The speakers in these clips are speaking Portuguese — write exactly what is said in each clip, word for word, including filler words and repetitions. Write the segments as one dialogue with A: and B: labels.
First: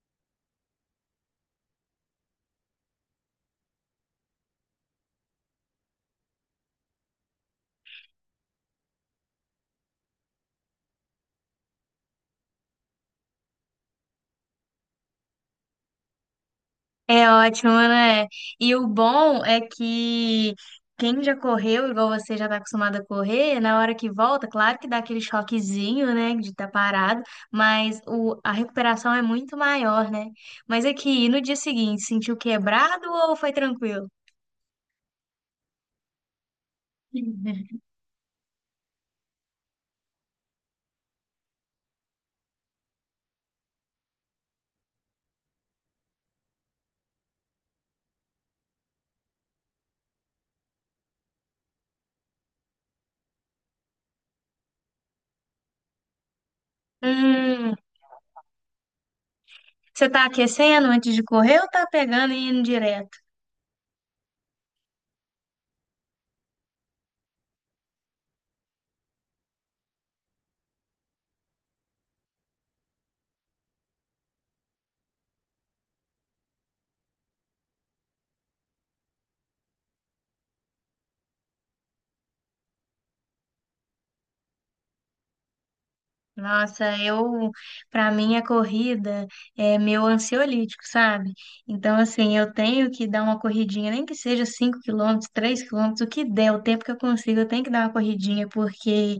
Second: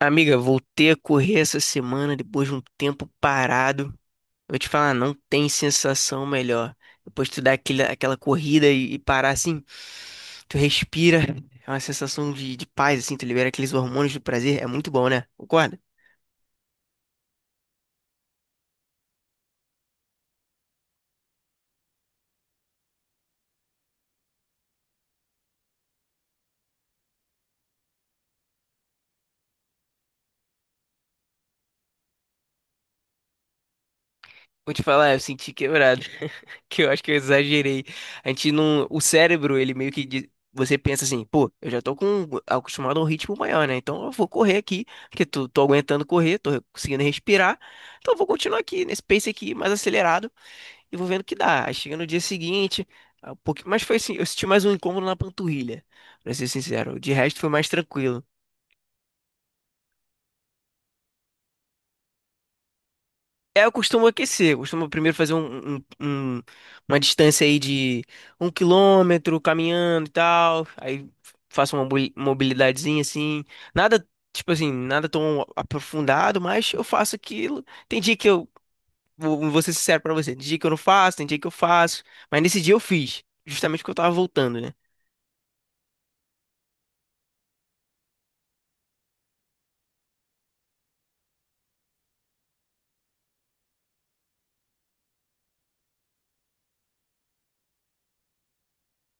A: Amiga, voltei a correr essa semana depois de um tempo parado. Eu vou te falar, não tem sensação melhor. Depois tu dá aquele, aquela corrida e, e parar assim, tu respira, é uma sensação de, de paz, assim, tu libera aqueles hormônios do prazer, é muito bom, né? Concorda?
B: É ótimo, né? E o bom é que quem já correu, igual você já tá acostumado a correr, na hora que volta, claro que dá aquele choquezinho, né, de estar parado, mas o, a recuperação é muito maior, né? Mas aqui, no dia seguinte, sentiu quebrado ou foi tranquilo?
A: Vou te falar, eu senti quebrado. Que eu acho que eu exagerei. A gente não. O cérebro, ele meio que. di- Você pensa assim, pô, eu já tô com acostumado a um ritmo maior, né? Então eu vou correr aqui, porque tô, tô aguentando correr, tô conseguindo respirar. Então eu vou continuar aqui, nesse pace aqui, mais acelerado, e vou vendo o que dá. Aí chega no dia seguinte, ah, um pouquinho, mas foi assim, eu senti mais um incômodo na panturrilha, pra ser sincero. De resto foi mais
B: Hum,
A: tranquilo.
B: Você tá aquecendo antes de correr ou tá pegando e indo direto?
A: É, eu costumo aquecer, eu costumo primeiro fazer um, um- um- uma distância aí de um quilômetro caminhando e tal, aí faço uma mobili- mobilidadezinha assim, nada, tipo assim, nada tão aprofundado, mas eu faço aquilo, tem dia que eu, vou, vou ser sincero pra você, tem dia que eu não faço, tem dia que eu faço, mas nesse dia eu fiz, justamente porque eu tava voltando, né?
B: Nossa, eu, para mim a corrida é meu ansiolítico, sabe? Então, assim, eu tenho que dar uma corridinha, nem que seja cinco quilômetros, três quilômetros, o que der, o tempo que eu consigo, eu tenho que dar uma corridinha, porque,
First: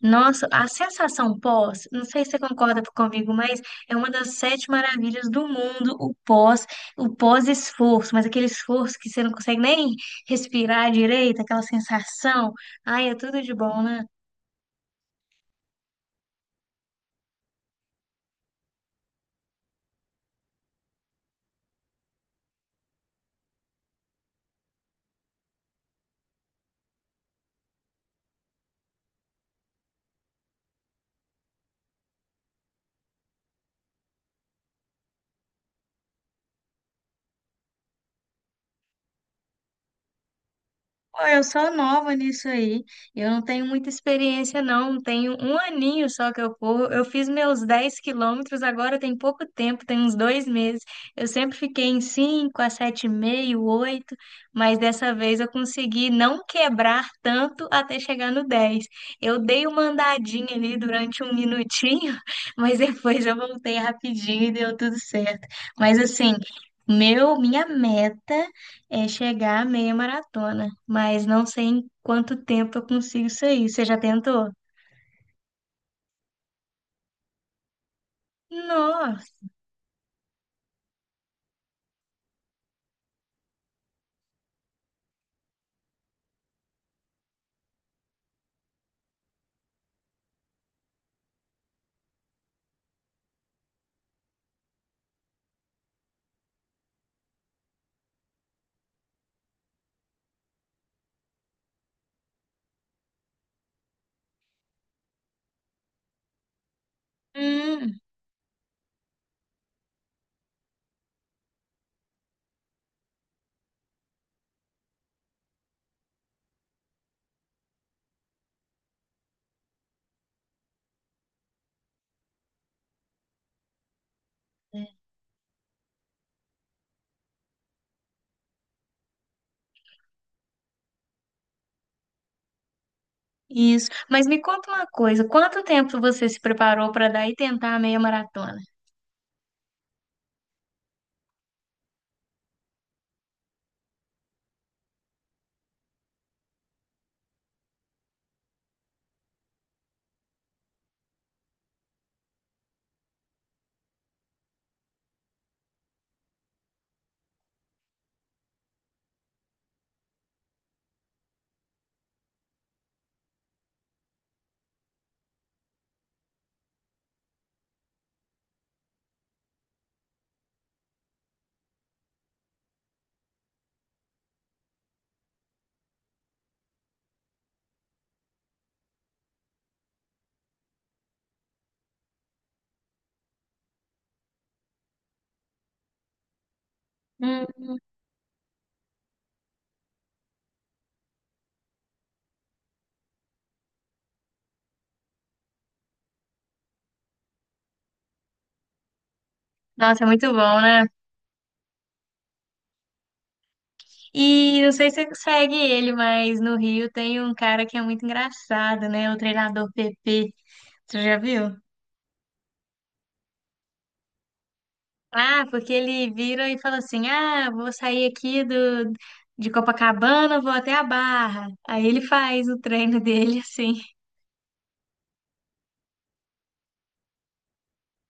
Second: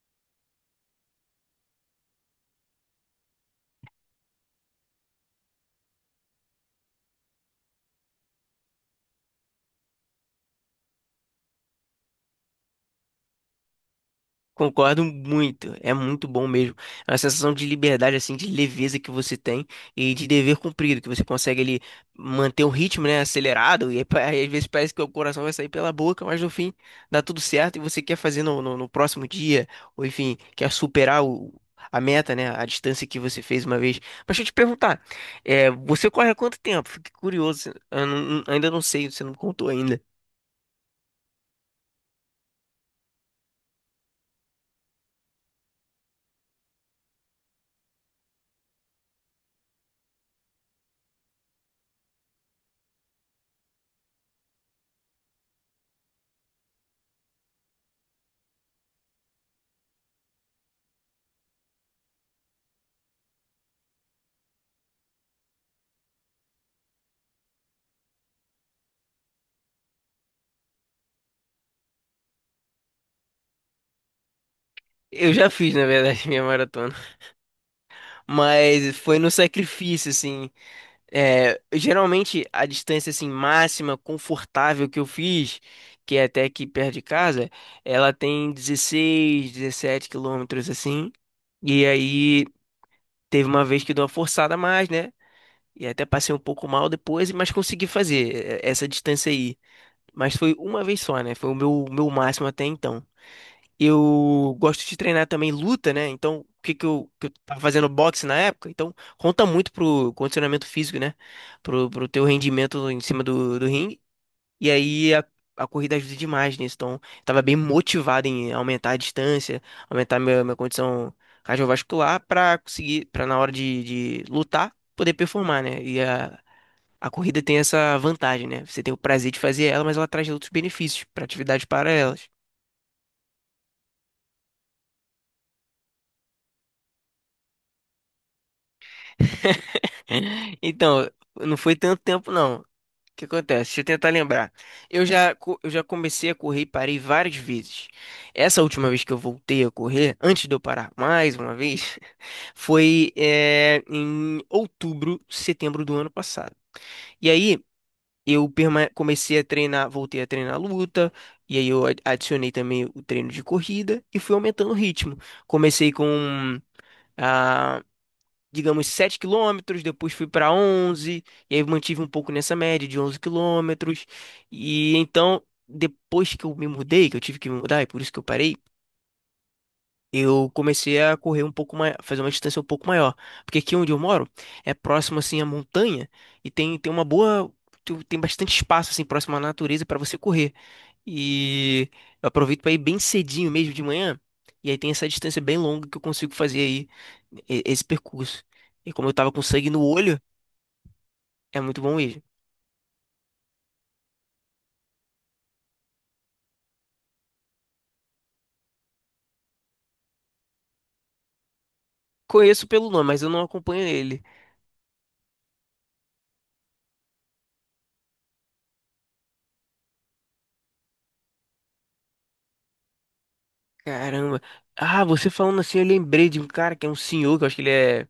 B: nossa, a sensação pós, não sei se você concorda comigo, mas é uma das sete maravilhas do mundo, o pós, o pós-esforço, mas aquele esforço que você não consegue nem respirar direito, aquela sensação, ai, é tudo de bom, né?
A: Concordo muito, é muito bom mesmo. É uma sensação de liberdade, assim, de leveza que você tem e de dever cumprido, que você consegue ali manter o ritmo, né, acelerado, e aí, pa- às vezes parece que o coração vai sair pela boca, mas no fim dá tudo certo e você quer fazer no, no, no próximo dia, ou enfim, quer superar o, a meta, né, a distância que você fez uma vez. Mas deixa eu te perguntar, é, você corre há quanto tempo? Fiquei curioso, eu não- ainda não sei, você não me contou ainda.
B: Pô, eu sou nova nisso aí. Eu não tenho muita experiência, não. Tenho um aninho só que eu corro. Eu fiz meus dez quilômetros agora tem pouco tempo, tem uns dois meses. Eu sempre fiquei em cinco a sete e meio oito, mas dessa vez eu consegui não quebrar tanto até chegar no dez. Eu dei uma andadinha ali durante um minutinho, mas depois eu voltei rapidinho e deu tudo certo. Mas assim, meu, minha meta é chegar à meia maratona, mas não sei em quanto tempo eu consigo sair. Você já tentou?
A: Eu já fiz, na verdade, minha maratona. Mas foi no
B: Nossa!
A: sacrifício, assim. É, geralmente a distância assim máxima confortável que eu fiz, que é até aqui perto de casa, ela tem dezesseis, 17 quilômetros assim. E aí teve uma vez que deu uma forçada a mais, né? E até passei um pouco mal depois, mas consegui fazer é, essa distância aí. Mas foi uma vez só, né? Foi o meu, meu máximo até então. Eu gosto de treinar também luta, né? Então, o que que eu, que eu tava fazendo
B: Hum,
A: boxe na época? Então, conta muito pro condicionamento físico, né? Pro, pro teu rendimento em cima do, do ringue. E aí a, a corrida ajuda demais nisso. Então, eu tava bem motivado em aumentar a distância, aumentar minha, minha condição cardiovascular pra conseguir, pra na hora de, de lutar, poder performar, né? E a, a corrida tem essa vantagem, né? Você tem o prazer de fazer ela, mas ela traz outros benefícios pra atividades paralelas.
B: isso. Mas me conta uma coisa, quanto tempo você se preparou para dar e tentar a meia maratona?
A: Então, não foi tanto tempo, não. O que acontece? Deixa eu tentar lembrar. Eu já, co- eu já comecei a correr e parei várias vezes. Essa última vez que eu voltei a correr, antes de eu parar mais uma vez, foi, eh, em outubro, setembro do ano passado. E aí eu perma- comecei a treinar, voltei a treinar luta, e aí eu a- adicionei também o treino de corrida e fui aumentando o ritmo. Comecei com ah, digamos, sete quilômetros, depois fui para onze e aí mantive um pouco nessa média de onze quilômetros. E então, depois que eu me mudei, que eu tive que me mudar, e por isso que eu parei, eu comecei a correr um pouco mais, fazer uma distância um pouco maior. Porque aqui onde eu moro é próximo assim à montanha e tem, tem uma boa,
B: Hum,
A: tu- tem bastante espaço assim próximo à natureza para você correr. E eu aproveito para ir bem cedinho mesmo de manhã. E aí tem essa distância bem longa que eu consigo fazer aí e- esse percurso. E como eu tava com sangue no
B: nossa, é
A: olho,
B: muito bom, né?
A: é muito bom mesmo.
B: E não sei se você segue ele, mas no Rio tem um cara que é muito engraçado, né? O treinador P P. Você já viu?
A: Conheço pelo nome, mas eu não acompanho ele.
B: Ah, porque ele vira e fala assim: Ah, vou sair aqui do, de Copacabana, vou até a Barra. Aí ele faz o treino dele assim.
A: Caramba. Ah, você falando assim, eu lembrei de um cara que é um senhor, que eu acho que ele é.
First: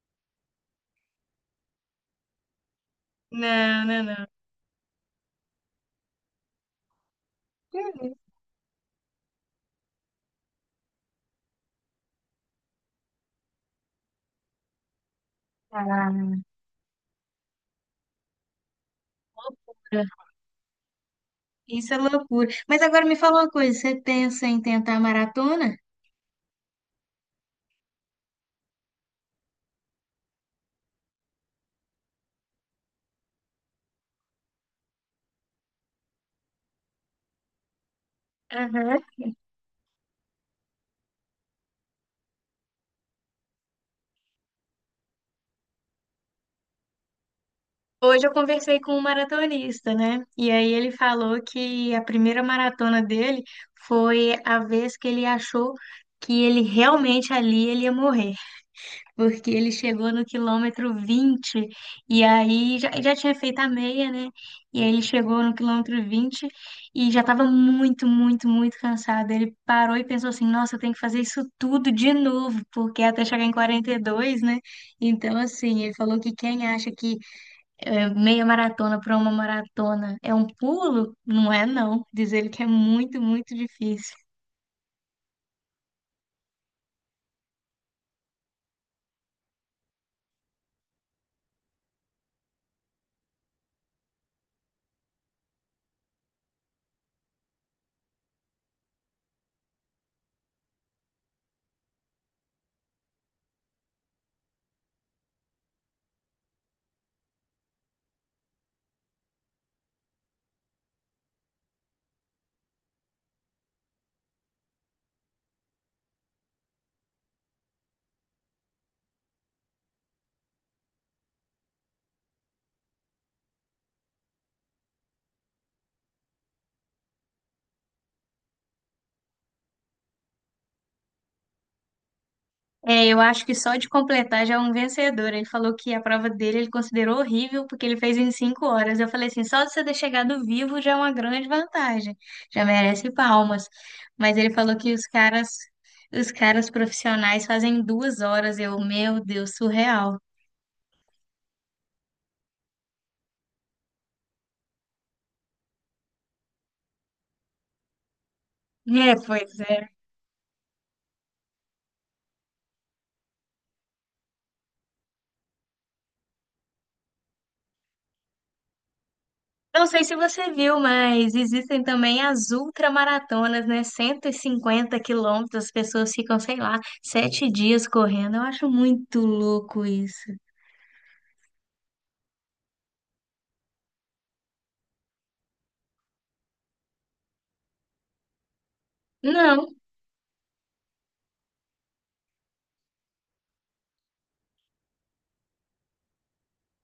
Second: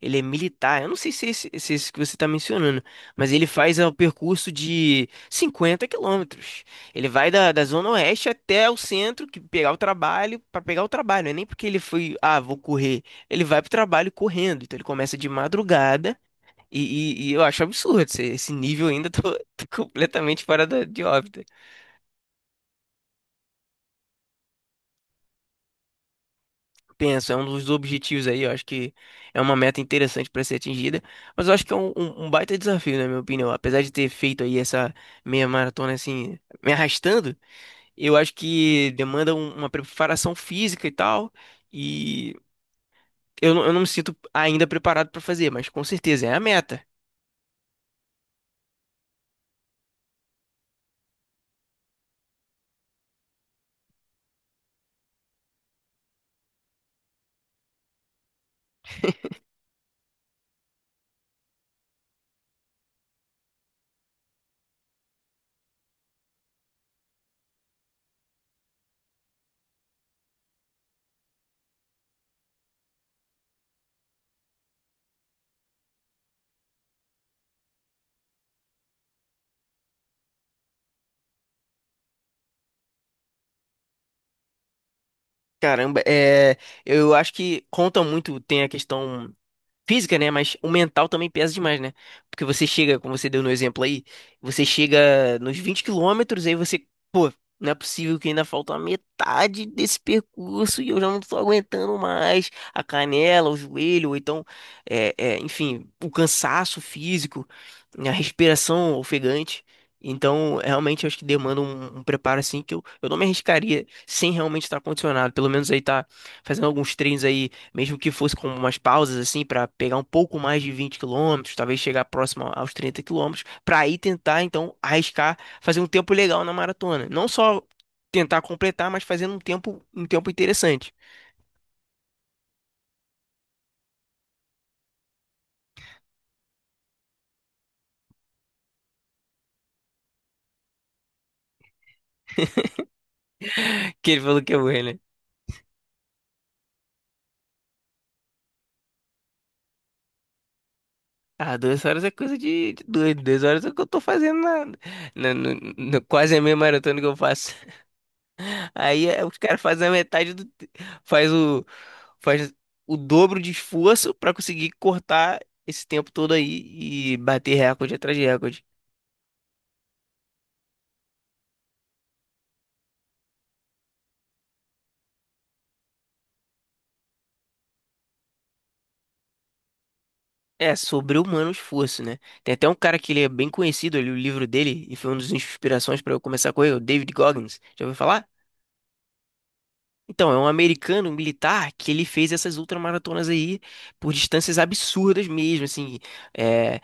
A: Ele é militar. Eu não sei se é esse, se é esse que você está mencionando, mas ele faz
B: Não,
A: é, o
B: não, não.
A: percurso de cinquenta quilômetros. Ele vai da, da
B: Que
A: Zona
B: isso,
A: Oeste até o centro, que pegar o trabalho, para pegar o trabalho. Não é nem porque ele foi, ah, vou correr. Ele vai pro trabalho correndo. Então ele começa de madrugada.
B: cara?
A: E, e- e eu acho absurdo esse, esse nível ainda tô, tô
B: Loucura.
A: completamente fora da- de órbita.
B: Isso é loucura. Mas agora me fala uma coisa: você pensa em tentar maratona?
A: Penso, é um dos objetivos aí, eu acho que é uma meta interessante para ser atingida, mas eu acho que é um, um- um baita desafio, na minha opinião. Apesar de ter feito aí essa meia maratona assim, me arrastando, eu acho que
B: Aham.
A: demanda um- uma preparação física e tal, e eu, não- eu não me sinto ainda preparado para fazer, mas com certeza é a meta.
B: Hoje eu conversei com um maratonista, né? E aí ele falou que a primeira maratona dele foi a vez que ele achou que ele realmente ali ele ia morrer, porque ele chegou no quilômetro vinte e aí já, já tinha feito a meia, né? E aí ele chegou no quilômetro vinte e já estava muito, muito, muito cansado. Ele parou e pensou assim: nossa, eu tenho que fazer isso tudo de novo, porque é até chegar em quarenta e dois, né? Então, assim, ele falou que quem acha que é, meia maratona para uma maratona é um pulo, não é, não. Diz ele que é muito, muito difícil.
A: Caramba, é, eu acho que conta muito, tem a questão. Física, né? Mas o mental também pesa demais, né? Porque você chega, como você deu no exemplo aí, você chega nos vinte quilômetros, aí você, pô, não é possível que ainda falta a metade desse percurso e eu já não tô aguentando mais a canela, o joelho, ou então, é, é, enfim, o cansaço físico, a respiração ofegante. Então, realmente, eu acho que demanda um, um preparo assim que eu, eu não me arriscaria sem realmente estar condicionado. Pelo menos aí tá fazendo alguns treinos aí mesmo que fosse com umas pausas assim para pegar um pouco mais de 20 quilômetros, talvez chegar próximo aos 30 quilômetros, para aí tentar então arriscar fazer um tempo legal na maratona. Não só tentar completar, mas fazendo um tempo um tempo interessante.
B: É, eu acho que só de completar já é um vencedor. Ele falou que a prova dele ele considerou horrível porque ele fez em cinco horas. Eu falei assim, só de você ter chegado vivo já é uma grande vantagem, já merece palmas.
A: Que ele
B: Mas
A: falou
B: ele
A: que é
B: falou
A: errei,
B: que
A: né?
B: os caras, os caras profissionais fazem duas horas. Eu, meu Deus, surreal.
A: Ah, duas horas é coisa de, de doido. Duas horas é o que eu tô fazendo na, na- no- no- quase a meia maratona que eu faço. Aí
B: É,
A: é, os
B: pois
A: caras
B: é.
A: fazem a metade do. te- Faz o. Faz o dobro de esforço pra conseguir cortar esse tempo todo aí e bater recorde atrás de recorde.
B: Não sei se você viu, mas existem também as ultramaratonas, né? Cento e cinquenta quilômetros, as pessoas ficam, sei lá, sete dias correndo. Eu acho muito louco isso.
A: É, sobre-humano esforço, né? Tem até um cara que ele é bem conhecido, eu li o livro dele e foi uma das inspirações pra eu começar a correr, o David Goggins. Já ouviu falar?
B: Não,
A: Então, é um americano militar que ele fez essas ultramaratonas aí por distâncias absurdas mesmo, assim. eh,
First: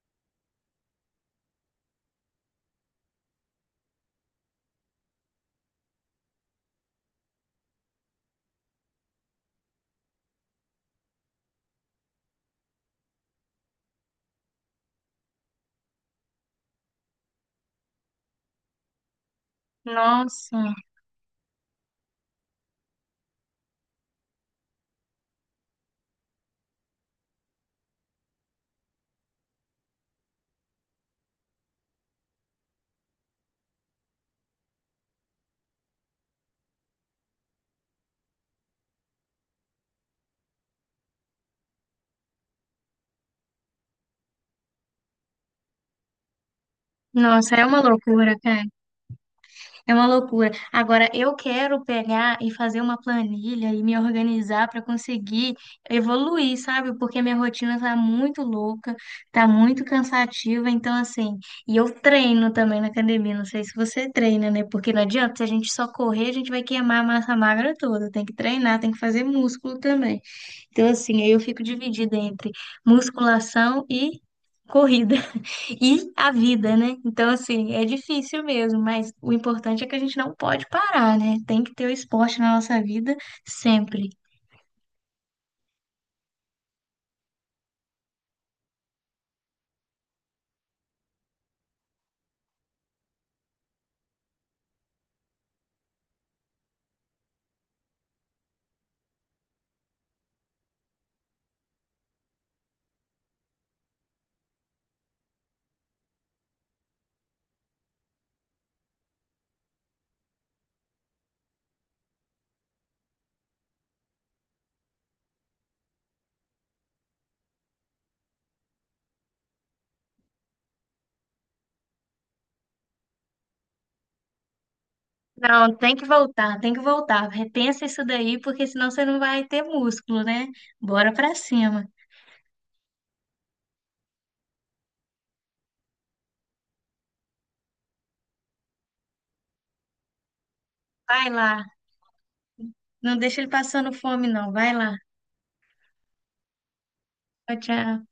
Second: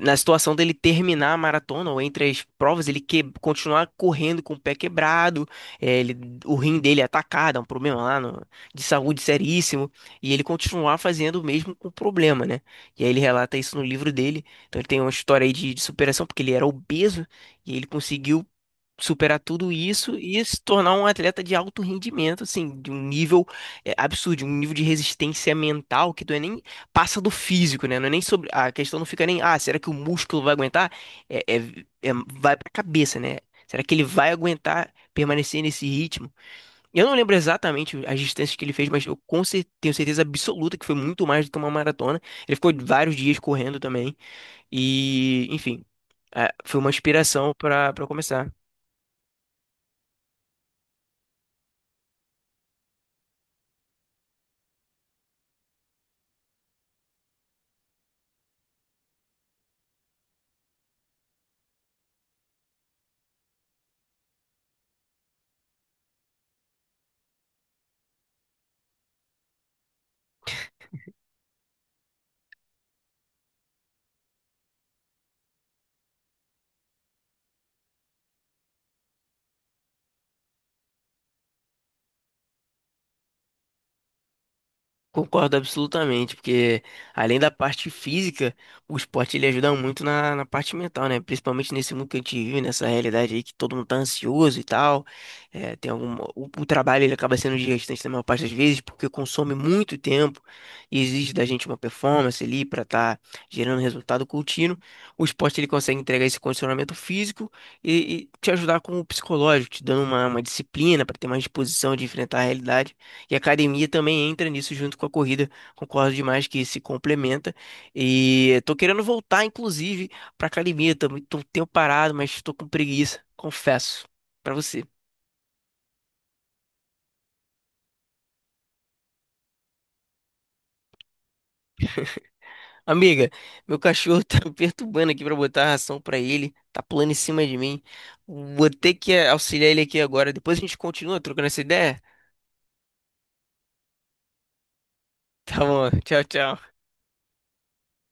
A: Na situação dele terminar a maratona ou entre as provas, ele que... continuar correndo com o pé quebrado, eh, ele... o rim dele é atacado, é um problema lá no- de saúde seríssimo, e ele continuar fazendo o mesmo com o problema, né? E aí ele relata isso no livro dele. Então ele tem uma história aí de, de superação, porque ele era obeso e ele conseguiu superar tudo isso e
B: nossa,
A: se tornar um atleta de alto rendimento, assim, de um nível é, absurdo, um nível de resistência mental que não é nem passa do físico, né? Não é nem sobre a questão não fica nem, ah, será que o músculo vai aguentar? É, é, é- vai pra cabeça, né? Será que ele vai aguentar permanecer nesse ritmo? Eu não lembro exatamente as distâncias que ele fez, mas eu com cer- tenho certeza absoluta que foi muito mais do que uma maratona. Ele ficou vários dias correndo também e, enfim, é, foi uma inspiração
B: nossa, é uma
A: para para
B: loucura,
A: começar.
B: cara. É uma loucura. Agora, eu quero pegar e fazer uma planilha e me organizar para conseguir evoluir, sabe? Porque minha rotina tá muito louca, tá muito cansativa. Então, assim, e eu treino também na academia. Não sei se você treina, né? Porque não adianta, se a gente só correr, a gente vai queimar a massa magra toda. Tem que treinar, tem que fazer músculo também. Então, assim, aí eu fico dividida entre musculação e corrida. E a vida, né? Então, assim, é difícil mesmo, mas o importante é que a gente não pode parar, né? Tem que ter o esporte na nossa vida sempre.
A: Concordo absolutamente, porque além da parte física, o esporte ele ajuda muito na, na parte mental, né? Principalmente nesse mundo que a gente vive, nessa realidade aí que todo mundo tá ansioso e tal. É, tem algum, o, o trabalho ele acaba sendo desgastante na maior parte das vezes, porque consome muito tempo e exige da gente uma performance ali para estar gerando resultado contínuo. O esporte ele consegue entregar esse condicionamento físico e, e te ajudar com o psicológico, te dando uma, uma disciplina para ter mais disposição de enfrentar a realidade. E a academia também entra nisso junto com a corrida. Concordo demais que se complementa. E tô querendo voltar, inclusive, pra academia. Tô, muito tô um tempo parado, mas tô com preguiça, confesso, pra você.
B: Não, tem que voltar, tem que voltar. Repensa isso daí, porque senão você não vai ter músculo, né? Bora pra cima.
A: Amiga, meu cachorro tá me perturbando aqui pra botar a ração pra ele. Tá pulando em cima de mim. Vou ter que auxiliar ele aqui agora. Depois a gente continua
B: Vai
A: trocando essa
B: lá.
A: ideia.
B: Não deixa ele passando fome, não. Vai lá.
A: Tá bom, tchau, tchau.
B: Tchau, tchau.